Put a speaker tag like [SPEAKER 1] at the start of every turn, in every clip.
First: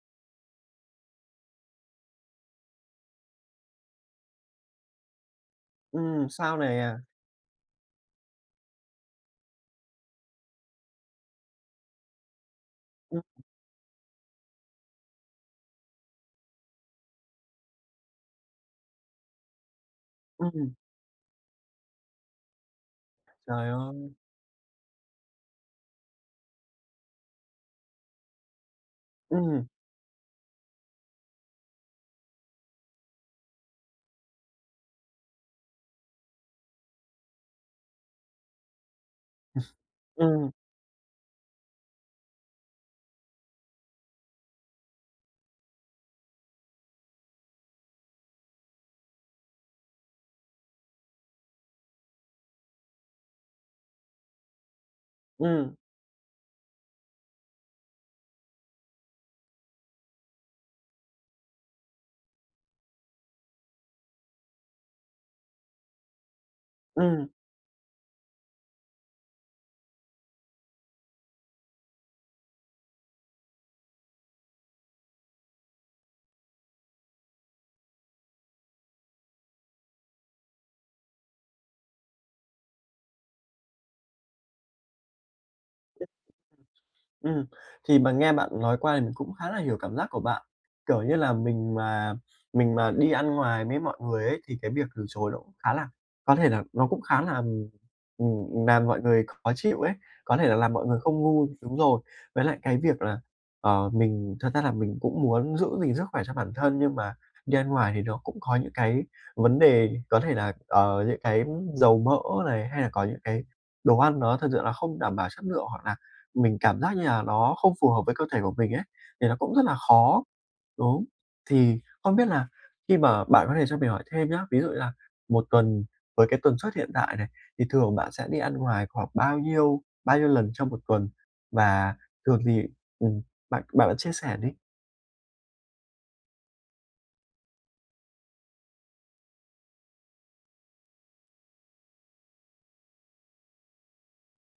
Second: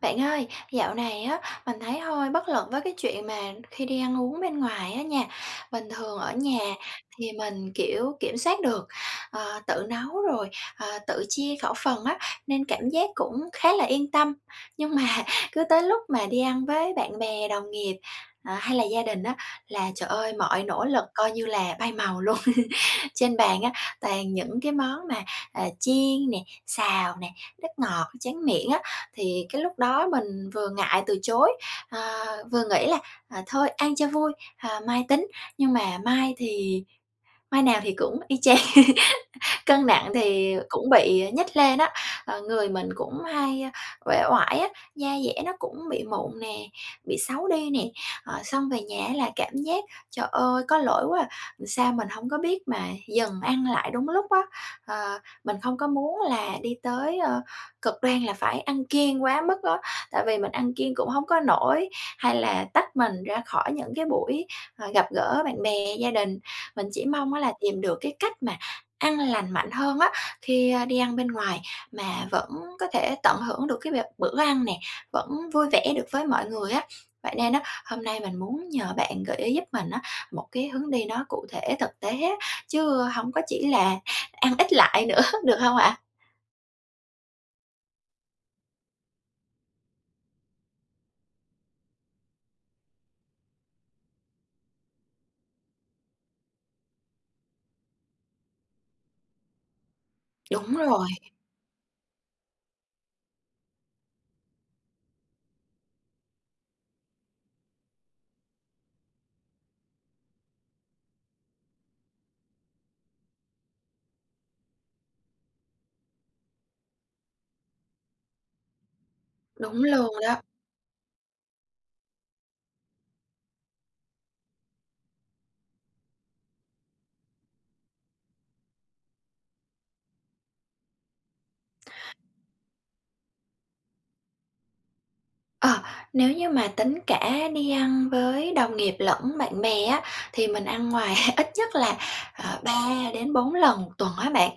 [SPEAKER 1] Bạn ơi, dạo này á mình thấy hơi bất lực với cái chuyện mà khi đi ăn uống bên ngoài á nha. Bình thường
[SPEAKER 2] Ừm,
[SPEAKER 1] ở
[SPEAKER 2] sao
[SPEAKER 1] nhà
[SPEAKER 2] nè?
[SPEAKER 1] thì mình, kiểu, kiểm soát được, ờ, tự nấu, rồi, ờ, tự chia khẩu phần á, nên cảm giác cũng khá là yên tâm, nhưng mà cứ tới lúc mà đi ăn với bạn bè, đồng nghiệp, ờ, hay là gia đình á là, trời ơi, mọi
[SPEAKER 2] Ừm.
[SPEAKER 1] nỗ lực coi như là bay màu luôn. Trên bàn
[SPEAKER 2] Trời
[SPEAKER 1] á
[SPEAKER 2] ơi!
[SPEAKER 1] toàn những cái món mà, ờ, chiên nè, xào nè, nước ngọt, tráng miệng á, thì cái
[SPEAKER 2] Ừm.
[SPEAKER 1] lúc đó mình vừa ngại từ chối, ờ, vừa nghĩ là, ờ, "Thôi, ăn cho vui, ờ, mai tính," nhưng mà mai thì mai nào thì cũng y chang. Cân nặng
[SPEAKER 2] Ừm.
[SPEAKER 1] thì cũng bị nhích lên á, ờ, người mình cũng hay uể oải á, da dẻ nó cũng bị mụn nè, bị xấu đi nè, ờ, xong về nhà á là cảm giác "Trời ơi, có lỗi quá à, sao mình hổng có biết mà dừng ăn lại đúng lúc á." Ờ, mình
[SPEAKER 2] Ừm.
[SPEAKER 1] không có muốn là đi tới, ờ, cực đoan là phải ăn kiêng quá mức á, tại vì mình ăn kiêng cũng hông có nổi, hay là tách mình ra khỏi những cái buổi, ờ, gặp gỡ bạn bè, gia đình. Mình chỉ
[SPEAKER 2] Ừm.
[SPEAKER 1] mong á là tìm được cái cách mà ăn lành mạnh hơn á, khi, ơ, đi ăn bên ngoài mà vẫn có thể tận hưởng được cái việc bữa ăn nè, vẫn vui vẻ được với mọi người á. Vậy nên á, hôm nay mình muốn nhờ bạn gợi ý giúp mình á một cái hướng đi nó cụ thể thực tế á, chứ hông có chỉ là ăn ít lại nữa, được hông ạ?
[SPEAKER 2] Ừm, thì mà nghe bạn nói qua thì mình cũng khá là hiểu cảm giác của bạn. Kiểu như là, mình mà mình mà đi ăn ngoài với mọi người ấy thì cái việc từ chối nó cũng khá là có thể là nó cũng khá là, ừm, ừm, làm mọi người khó chịu ấy, có thể là làm
[SPEAKER 1] Đúng
[SPEAKER 2] mọi người
[SPEAKER 1] rồi.
[SPEAKER 2] không vui đúng rồi. Với lại cái việc là, ờ, mình thật ra là mình cũng muốn giữ gìn sức khỏe cho bản thân nhưng mà đi ăn ngoài thì nó cũng có những cái vấn đề có thể là, ờ, những cái dầu mỡ này, hay là có những cái đồ ăn nó thực sự là không đảm bảo chất lượng hoặc là mình cảm giác như là nó không phù hợp với cơ thể của mình ấy, thì nó cũng rất là
[SPEAKER 1] Đúng luôn
[SPEAKER 2] khó
[SPEAKER 1] đó.
[SPEAKER 2] đúng. Thì không biết là khi mà bạn có thể cho mình hỏi thêm nhá, ví dụ như là một tuần, với cái tần suất hiện tại này, thì thường bạn sẽ đi ăn ngoài khoảng bao nhiêu bao nhiêu lần trong một tuần và thường thì ừm, bạn bạn bạn chia sẻ đi.
[SPEAKER 1] Ờ, nếu như mà tính cả đi ăn với đồng nghiệp lẫn bạn bè á, thì mình ăn ngoài ít nhất là, ờ, 3-4 lần một tuần á bạn.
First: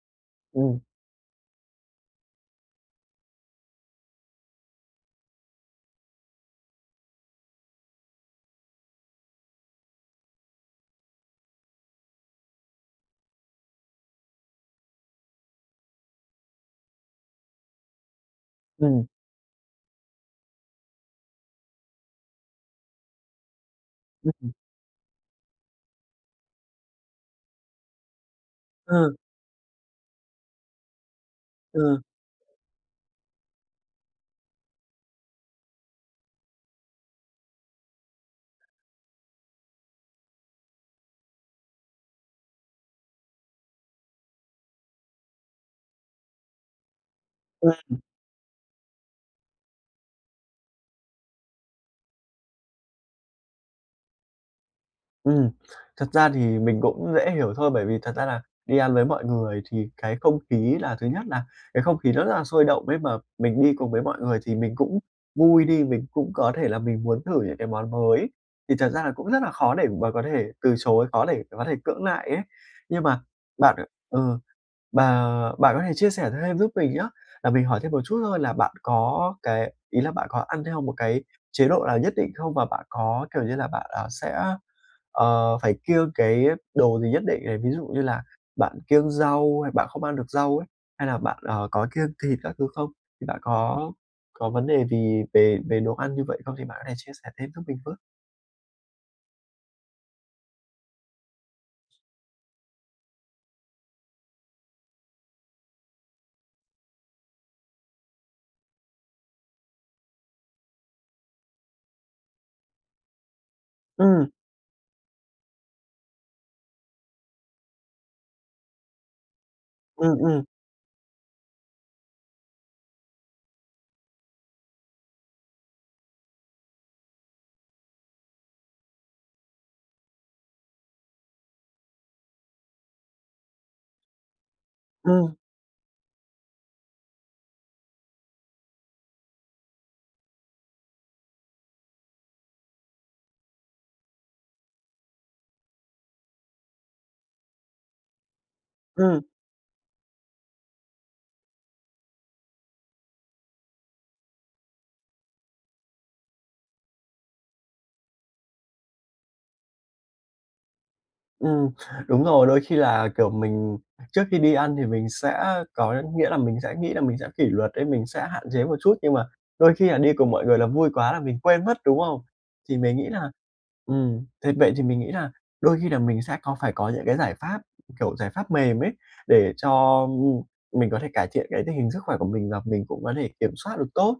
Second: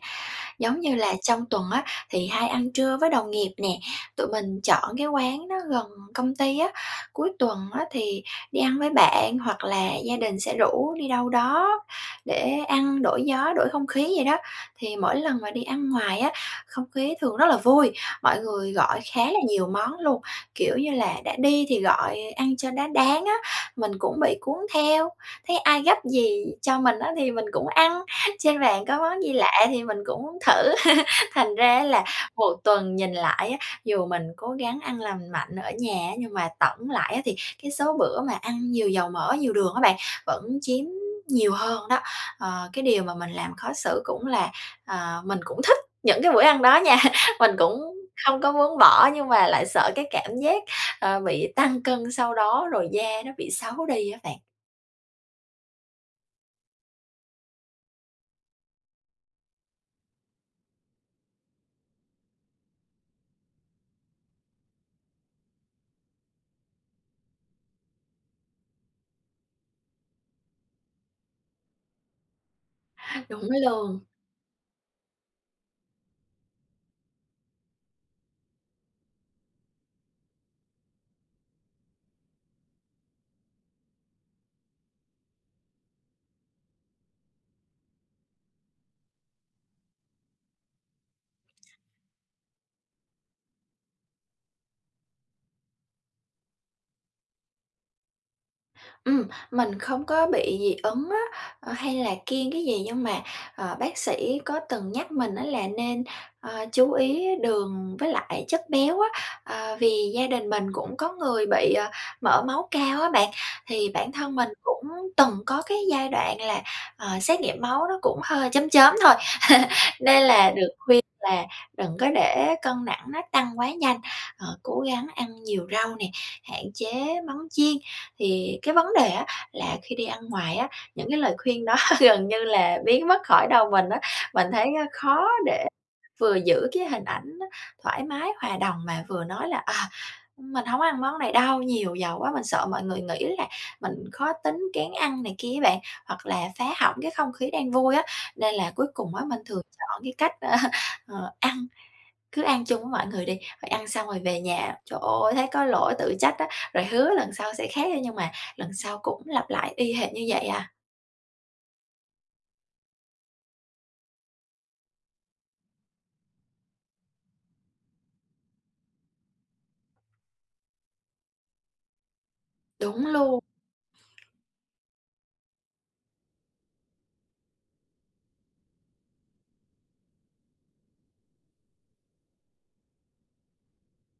[SPEAKER 2] Ừm.
[SPEAKER 1] Giống như là trong tuần á thì hay ăn trưa với đồng nghiệp nè, tụi mình chọn cái quán đó gần công ty á, cuối tuần á thì đi ăn với bạn hoặc là gia đình sẽ rủ đi đâu đó để ăn đổi gió, đổi không khí vậy đó. Thì mỗi lần mà đi ăn ngoài á, không khí thường rất là vui, mọi người gọi
[SPEAKER 2] Ừm.
[SPEAKER 1] khá là nhiều món luôn, kiểu như là, đã đi thì gọi ăn cho nó đáng á. Mình cũng bị
[SPEAKER 2] [unintelligible]
[SPEAKER 1] cuốn theo, thấy ai gắp gì cho mình á thì mình cũng ăn, trên bàn có
[SPEAKER 2] Ờ.
[SPEAKER 1] món gì lạ thì mình cũng muốn thử. Thành
[SPEAKER 2] Ờ.
[SPEAKER 1] ra là một tuần nhìn lại á, dù mình cố gắng ăn lành mạnh ở nhà nhưng mà tổng lại á thì cái số bữa mà ăn nhiều dầu mỡ, nhiều đường á bạn vẫn chiếm nhiều hơn đó, ờ. Cái điều mà mình làm khó xử cũng là, ờ, mình cũng thích những cái bữa ăn đó nha. Mình cũng
[SPEAKER 2] [unintelligible]
[SPEAKER 1] không có muốn bỏ nhưng mà lại sợ cái cảm giác, ờ, bị tăng cân sau đó, rồi da nó bị xấu đi đó bạn.
[SPEAKER 2] Ừm, thật ra thì mình cũng dễ hiểu thôi, bởi vì thật ra là đi ăn với mọi người thì cái không khí là thứ nhất là cái không khí nó rất là sôi động ấy mà mình đi cùng với mọi người thì mình cũng vui đi, mình cũng có thể là mình muốn thử những cái món mới, thì thật ra là cũng rất là khó để mà có thể từ chối, khó để có thể cưỡng lại ấy. Nhưng mà
[SPEAKER 1] Đúng
[SPEAKER 2] bạn
[SPEAKER 1] luôn.
[SPEAKER 2] ờ, bà bạn có thể chia sẻ thêm giúp mình nhá, là mình hỏi thêm một chút thôi là bạn có cái ý là bạn có ăn theo một cái chế độ nào nhất định không? Và bạn có, kiểu như là, bạn, ờ, sẽ, ờ, phải kiêng cái đồ gì nhất định này, ví dụ như là bạn kiêng rau hay bạn không ăn được rau ấy, hay là bạn, ờ, có kiêng thịt các thứ không? Thì bạn có có vấn đề gì về về đồ ăn như vậy không? Thì bạn có thể chia sẻ thêm giúp mình với.
[SPEAKER 1] Ừm, mình không có bị dị ứng á, ờ, hay là kiêng cái gì nhưng mà, ờ, bác sĩ có từng nhắc mình á là nên, à, chú ý đường với lại chất béo á, ờ, vì gia đình mình cũng có người bị, ờ, mỡ máu cao á bạn. Thì bản
[SPEAKER 2] Ừm.
[SPEAKER 1] thân mình cũng từng có cái giai đoạn là, ờ, xét nghiệm máu nó cũng hơi chớm chớm thôi
[SPEAKER 2] Ừm,
[SPEAKER 1] nên
[SPEAKER 2] ừm.
[SPEAKER 1] là được khuyên là đừng có để cân nặng nó tăng quá nhanh, ờ, cố gắng ăn nhiều rau nè, hạn chế món chiên, thì cái vấn đề á là khi đi ăn ngoài á, những cái lời khuyên đó gần như là biến mất khỏi đầu mình á. Mình thấy á khó
[SPEAKER 2] Ừm.
[SPEAKER 1] để vừa giữ cái hình ảnh thoải mái, hòa đồng mà vừa nói là "Ờ, mình hổ ng có ăn món này đâu, nhiều dầu quá." Mình sợ mọi người nghĩ là mình khó tính, kén ăn này kia á bạn, hoặc là phá hỏng cái không khí đang vui á, nên là cuối cùng á
[SPEAKER 2] Ừm.
[SPEAKER 1] mình thường chọn cái cách, ơ, ờ, ăn, cứ ăn chung với mọi người đi, rồi ăn xong rồi về nhà, trời ơi, thấy có lỗi tự trách á, rồi hứa lần sau sẽ khác á nhưng mà lần sau cũng lặp lại y hệt như vậy à.
[SPEAKER 2] Ừm, đúng rồi, đôi khi là, kiểu, mình trước khi đi ăn thì mình sẽ có nghĩa là, mình sẽ nghĩ là mình sẽ kỷ luật ấy, mình sẽ hạn chế một chút, nhưng mà đôi khi là đi cùng mọi người là vui quá là mình quên mất, đúng không? Thì mình
[SPEAKER 1] Đúng
[SPEAKER 2] nghĩ là,
[SPEAKER 1] luôn.
[SPEAKER 2] ừm, thế vậy thì mình nghĩ là đôi khi là mình sẽ có phải có những cái giải pháp, kiểu, giải pháp mềm ấy để cho, ưm, ưm, mình có thể cải thiện cái tình hình sức khỏe của mình và mình cũng có thể kiểm soát được tốt,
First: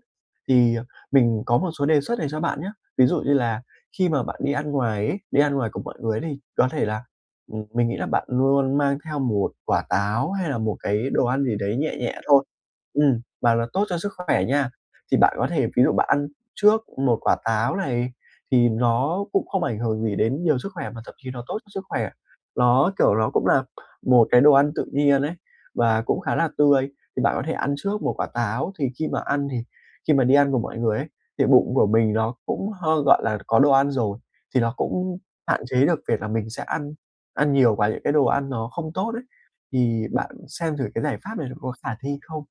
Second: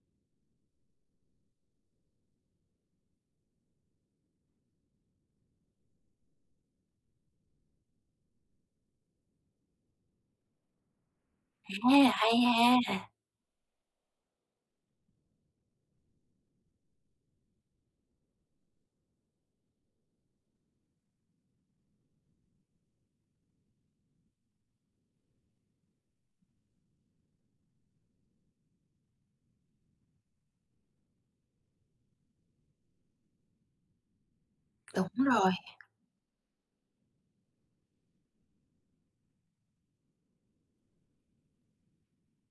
[SPEAKER 2] thì, ờ, mình có một số đề xuất này cho bạn nhá. Ví dụ như là khi mà bạn đi ăn ngoài ấy, đi ăn ngoài cùng mọi người đi có thể là, ừm, mình nghĩ là bạn luôn mang theo 1 quả táo hay là một cái đồ ăn gì đấy nhẹ
[SPEAKER 1] À,
[SPEAKER 2] nhẹ
[SPEAKER 1] hay
[SPEAKER 2] thôi,
[SPEAKER 1] ha!
[SPEAKER 2] ừm, và nó tốt cho sức khỏe nha. Thì bạn có thể, ví dụ bạn ăn trước 1 quả táo này thì nó cũng không ảnh hưởng gì đến nhiều sức khỏe mà thậm chí nó tốt cho sức khỏe. Ló, kiểu, ló cũng là một cái đồ ăn tự nhiên ấy và cũng khá là tươi, thì bạn có thể ăn trước 1 quả táo, thì khi mà ăn thì khi mà đi ăn cùng mọi người ấy thì bụng của mình nó cũng hơi, gọi là, có đồ ăn rồi, thì nó
[SPEAKER 1] Đúng
[SPEAKER 2] cũng
[SPEAKER 1] rồi.
[SPEAKER 2] hạn chế được việc mà mình sẽ ăn ăn nhiều và những cái đồ ăn nó không tốt ấy. Thì bạn xem thử cái giải pháp này nó có khả thi không?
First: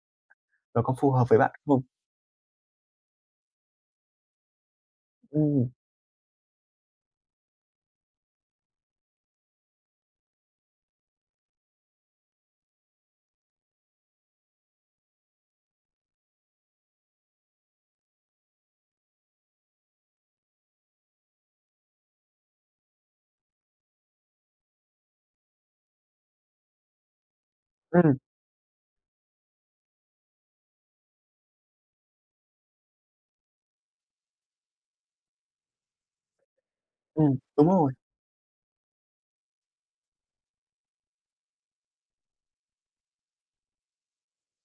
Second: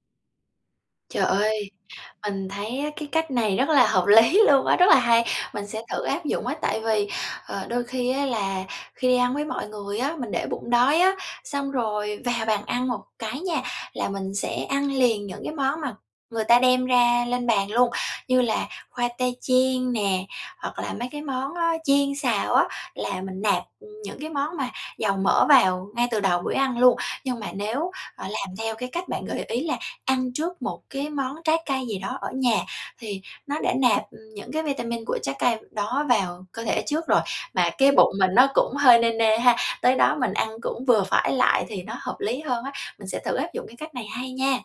[SPEAKER 2] Nó có phù
[SPEAKER 1] Trời
[SPEAKER 2] hợp với bạn
[SPEAKER 1] ơi,
[SPEAKER 2] không?
[SPEAKER 1] mình thấy á cái cách này rất là hợp lý luôn á, rất là hay, mình
[SPEAKER 2] Ừm.
[SPEAKER 1] sẽ thử áp dụng á. Tại vì, ờ, đôi khi á là khi đi ăn với mọi người á mình để bụng đói á, xong rồi vào bàn ăn một cái nha là mình sẽ ăn liền những cái món mà người ta đem ra lên bàn luôn. Như là khoai tây chiên nè hoặc là mấy cái món đó chiên xào á, là mình nạp, ừ, những cái món mà dầu mỡ vào ngay từ đầu buổi ăn luôn. Nhưng mà nếu,
[SPEAKER 2] Ừm.
[SPEAKER 1] ờ, làm theo cái cách bạn gợi ý là ăn trước một cái món trái cây gì đó ở nhà, thì nó đã nạp, ừ, những cái vitamin của trái cây đó vào cơ thể trước rồi,
[SPEAKER 2] Ừm, đúng
[SPEAKER 1] mà cái
[SPEAKER 2] rồi.
[SPEAKER 1] bụng mình nó cũng hơi nê nê ha, tới đó mình ăn cũng vừa phải lại thì nó hợp lý hơn á. Mình sẽ thử áp dụng cái cách này, hay nha.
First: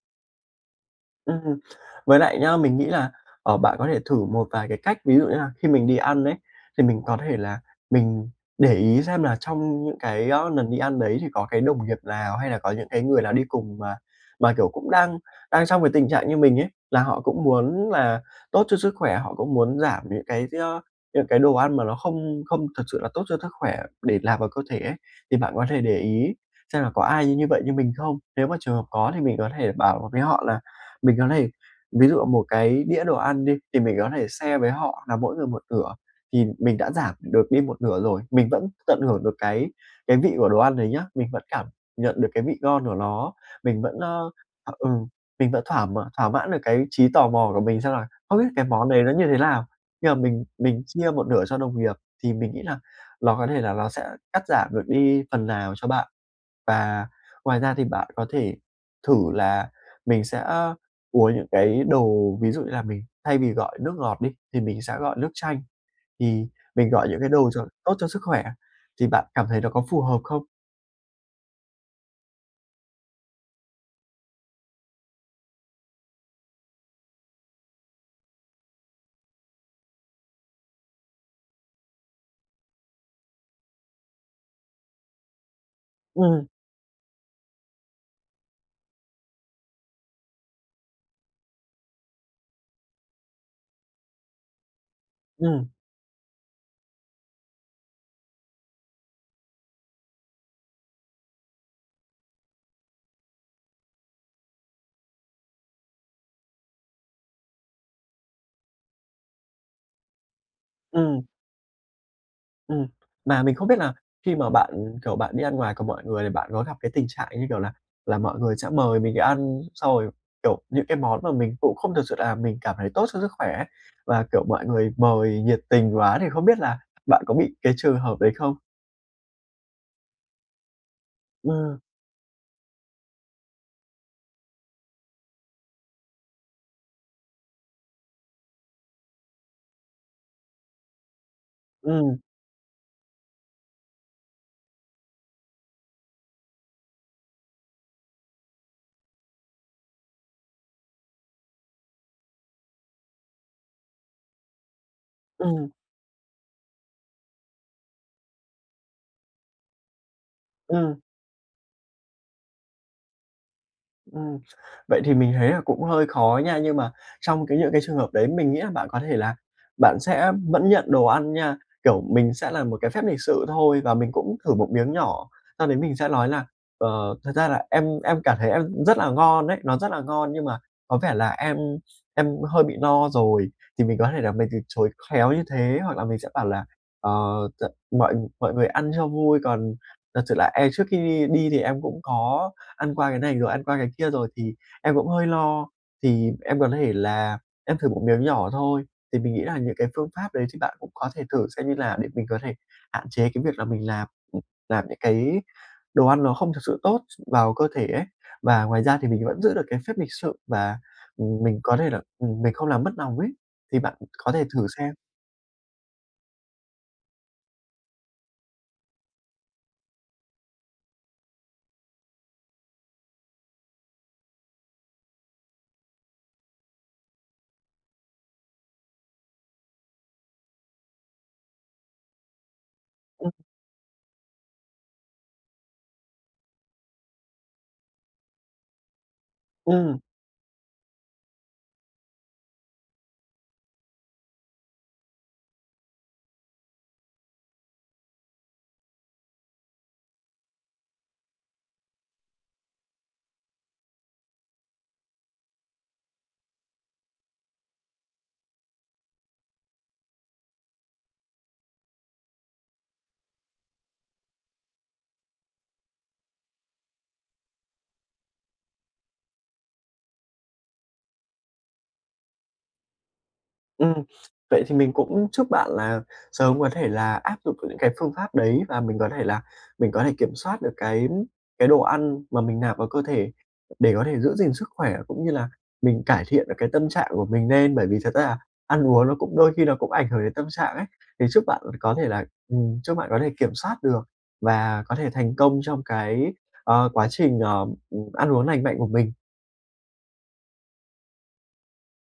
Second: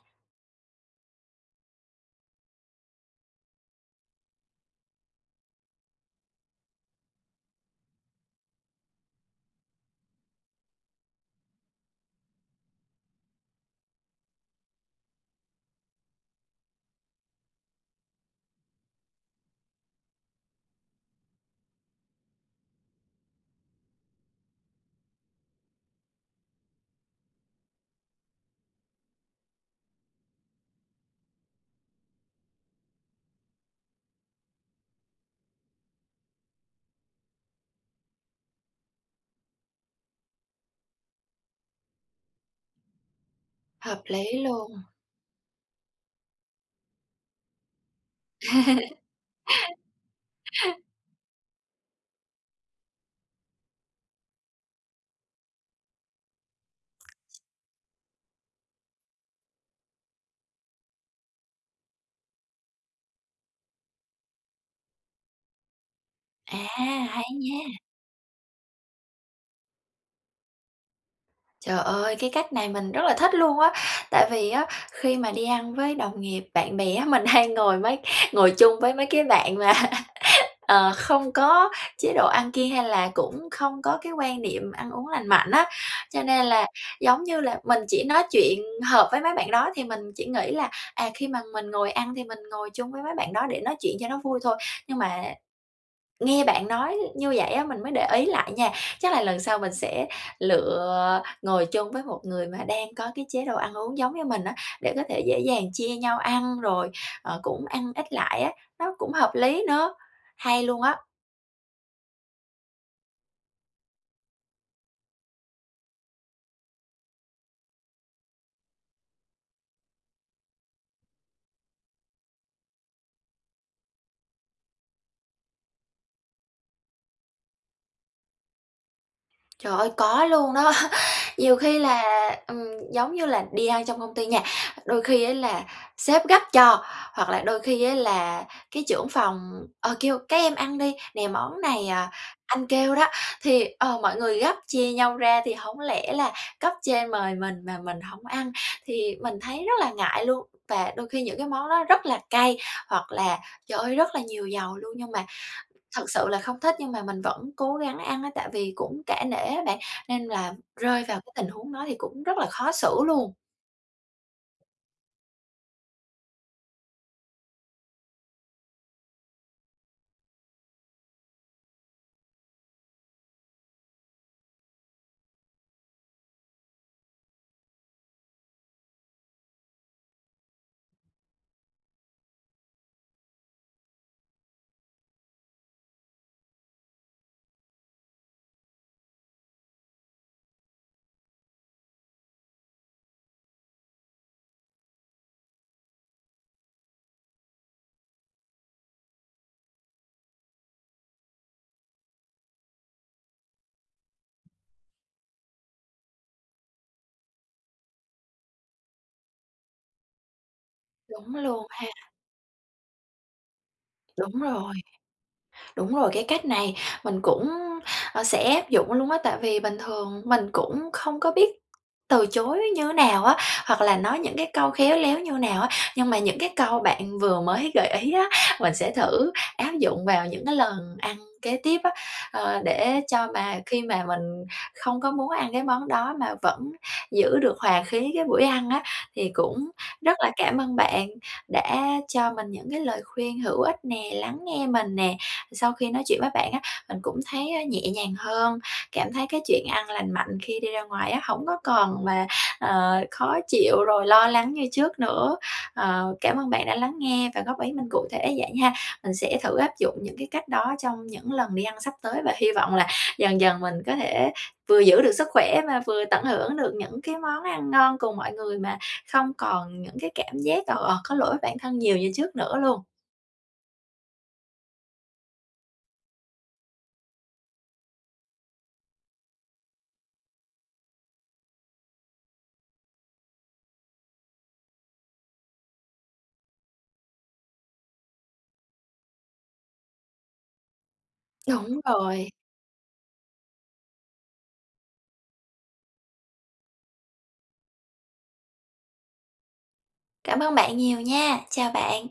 [SPEAKER 2] Ừm, với lại nhá, mình nghĩ là, ờ, bạn có thể thử một vài cái cách. Ví dụ như là khi mình đi ăn ấy, thì mình có thể là mình để ý xem là trong những cái, ơ, nần đi ăn đấy, thì có cái đồng nghiệp lào hay là có những cái người lào đi cùng mà mà, kiểu, cũng đang đang trong cái tình trạng như mình ấy, là họ cũng muốn là tốt cho sức khỏe, họ cũng muốn giảm những cái do những cái đồ ăn mà nó không không thực sự là tốt cho sức khỏe để nạp vào cơ thể ấy. Thì bạn có thể để ý xem là có ai như vậy, như mình không. Nếu mà trường hợp có thì mình có thể bảo với họ là mình có thể ví dụ một cái đĩa đồ ăn đi thì mình có thể share với họ là mỗi người một nửa, thì mình đã giảm được đi một nửa rồi. Mình vẫn tận hưởng được cái cái vị của đồ ăn đấy nhá, mình vẫn cảm nhận được cái vị ngon của nó. Mình vẫn
[SPEAKER 1] Hợp
[SPEAKER 2] a,
[SPEAKER 1] lý
[SPEAKER 2] à,
[SPEAKER 1] luôn!
[SPEAKER 2] ừ, mình vẫn thỏa thỏa mãn được cái trí tò mò của mình, xem là: "Không biết cái món đấy nó như thế nào?" Khi mà mình mình chia một nửa cho đồng nghiệp, thì mình nghĩ là ló có thể là nó sẽ cắt giảm được đi phần nào cho bạn. Và ngoài ra, thì bạn có thể thử là mình sẽ uống những cái đồ ví dụ như là mình thay vì gọi nước ngọt đi thì mình sẽ gọi nước chanh, thì
[SPEAKER 1] À,
[SPEAKER 2] mình gọi những
[SPEAKER 1] hay
[SPEAKER 2] cái đồ cho
[SPEAKER 1] nha!
[SPEAKER 2] tốt cho sức khỏe. Thì bạn cảm thấy nó có phù hợp không?
[SPEAKER 1] Trời ơi, cái cách này mình rất là thích luôn á! Tại vì á khi mà đi ăn với đồng nghiệp, bạn bè á, mình hay ngồi mấy ngồi chung với mấy cái bạn mà, ờ, không có chế độ ăn kiêng, hay là cũng không có cái quan niệm ăn uống lành mạnh á, cho nên
[SPEAKER 2] Ừm.
[SPEAKER 1] là, giống như là, mình chỉ nói chuyện hợp với mấy bạn đó, thì mình chỉ nghĩ là, à, khi mà mình ngồi ăn thì mình ngồi chung với mấy bạn đó để nói chuyện cho nó vui thôi. Nhưng mà
[SPEAKER 2] Ừm.
[SPEAKER 1] nghe bạn nói như vậy á, mình mới để ý lại nha, chắc là lần sau mình sẽ lựa ngồi chung với một người mà đang có cái chế độ ăn uống giống như mình á, để có thể dễ dàng chia nhau ăn, rồi, ờ, cũng ăn ít lại á, nó cũng hợp lý nữa. Hay luôn á!
[SPEAKER 2] Ừm. Ừm, mà mình không biết là khi mà bạn, kiểu, bạn đi ăn ngoài cùng mọi người, thì bạn có gặp cái tình trạng, như kiểu là là, mọi người sẽ mời mình đi ăn, xong rồi, kiểu, những cái món mà mình cũng không thực sự là mình cảm thấy tốt cho sức khỏe ấy và, kiểu, mọi người mời nhiệt tình quá, thì không biết là, bạn có bị cái trường hợp đấy không?
[SPEAKER 1] Trời ơi, có luôn đó! Nhiều khi
[SPEAKER 2] Ừm.
[SPEAKER 1] là, ừm, giống như là, đi ăn trong công ty nha, đôi khi á là sếp gắp cho hoặc là đôi khi á là cái trưởng phòng, ờ, kêu: "Các em ăn đi, nè món này, à,
[SPEAKER 2] Ừm.
[SPEAKER 1] anh kêu đó," thì ờ, mọi người gắp, chia nhau ra thì hổng lẽ là cấp trên mời mình mà mình hổng ăn, thì mình thấy rất là ngại luôn. Và đôi khi những cái món đó rất là cay, hoặc là, trời ơi, rất là nhiều dầu luôn, nhưng mà
[SPEAKER 2] Ừm.
[SPEAKER 1] thực sự là không thích nhưng mà mình vẫn cố gắng ăn á, tại vì cũng cả nể á bạn, nên là
[SPEAKER 2] Ừm.
[SPEAKER 1] rơi vào cái tình huống đó thì cũng rất là khó xử luôn.
[SPEAKER 2] Ừm, vậy thì mình thấy là cũng hơi khó nha, nhưng mà trong cái những cái trường hợp đấy mình nghĩ là bạn có thể là bạn sẽ vẫn nhận đồ ăn nha, kiểu mình sẽ là một cái phép lịch sự thôi, và mình cũng thử một miếng nhỏ sau đấy mình sẽ lói là: "Ờ, thật ra là em em cảm thấy ăn cũng rất là ngon ấy, nó rất là ngon, nhưng mà có vẻ là em em hơi bị no rồi." Thì mình có thể là mình từ chối khéo như thế, hoặc là mình sẽ bảo là: ờ, t "Mọi mọi người ăn cho vui, còn thật sự là em trước khi đi đi thì em cũng có ăn qua cái này rồi, ăn qua cái kia rồi thì em cũng hơi lo, thì em có thể là em thử một miếng nhỏ thôi." Thì mình nghĩ là những cái phương pháp đấy thì bạn cũng có thể thử, xem như là để mình có thể hạn chế cái việc là mình lạp ừm, nạp những cái đồ ăn nó không thực sự tốt s vào cơ thể ấy. Và ngoài ra thì mình vẫn giữ được cái phép lịch sự, và,
[SPEAKER 1] Đúng
[SPEAKER 2] ừm, mình
[SPEAKER 1] luôn
[SPEAKER 2] có
[SPEAKER 1] ha.
[SPEAKER 2] thể là, ừm, mình không làm mất nòng ấy, thì bạn có
[SPEAKER 1] Đúng
[SPEAKER 2] thể thử
[SPEAKER 1] rồi.
[SPEAKER 2] xem.
[SPEAKER 1] Đúng rồi, cái cách này mình cũng, a, sẽ áp dụng luôn á, tại vì bình thường mình cũng không có biết từ chối như thế nào á, hoặc là nói những cái câu khéo léo như nào á, nhưng mà những cái câu bạn vừa mới gợi ý á, mình sẽ thử áp dụng vào những cái lần ăn kế tiếp á, ờ, để cho
[SPEAKER 2] Ừm.
[SPEAKER 1] mà khi mà mình không có muốn ăn cái món đó, mà vẫn giữ được hòa khí cái buổi ăn á. Thì cũng
[SPEAKER 2] Ừm.
[SPEAKER 1] rất là cảm ơn bạn đã cho mình những cái lời khuyên hữu ích nè, lắng nghe mình nè, sau khi nói chuyện với bạn á, mình cũng thấy, a, nhẹ nhàng hơn, cảm thấy cái chuyện ăn lành mạnh khi đi ra ngoài á, hổng có còn mà, ờ, khó chịu rồi lo lắng như trước nữa, ờ, cảm ơn bạn đã lắng nghe và góp ý mình cụ thể vậy ha. Mình sẽ thử áp dụng những cái cách đó trong những lần đi ăn sắp tới, và hy vọng là dần dần mình có thể vừa giữ được sức khỏe, và vừa tận hưởng được những cái món ăn ngon cùng mọi người, mà không còn những cái cảm giác, ờ, ờ, có lỗi với bản thân nhiều như trước nữa luôn.
[SPEAKER 2] Ừm. Vậy thì mình cũng chúc bạn là sớm có thể là áp dụng những cái phương pháp đấy, và mình có thể là mình có thể kiểm soát được cái cái đồ ăn mà mình nạp vào cơ thể, để có thể giữ gìn sức khỏe, cũng như là mình cải thiện được cái tâm trạng của mình nên. Bởi vì thật ra là ăn uống nó cũng đôi khi nó cũng ảnh hưởng đến tâm trạng ấy, thì chúc bạn
[SPEAKER 1] Đúng
[SPEAKER 2] có thể là
[SPEAKER 1] rồi.
[SPEAKER 2] ừm, chúc bạn có thể kiểm soát được và có thể thành công trong cái, ờ, quá trình, ờm, ừm, ăn uống lành mạnh của mình.
[SPEAKER 1] Cảm ơn bạn nhiều nha, chào bạn.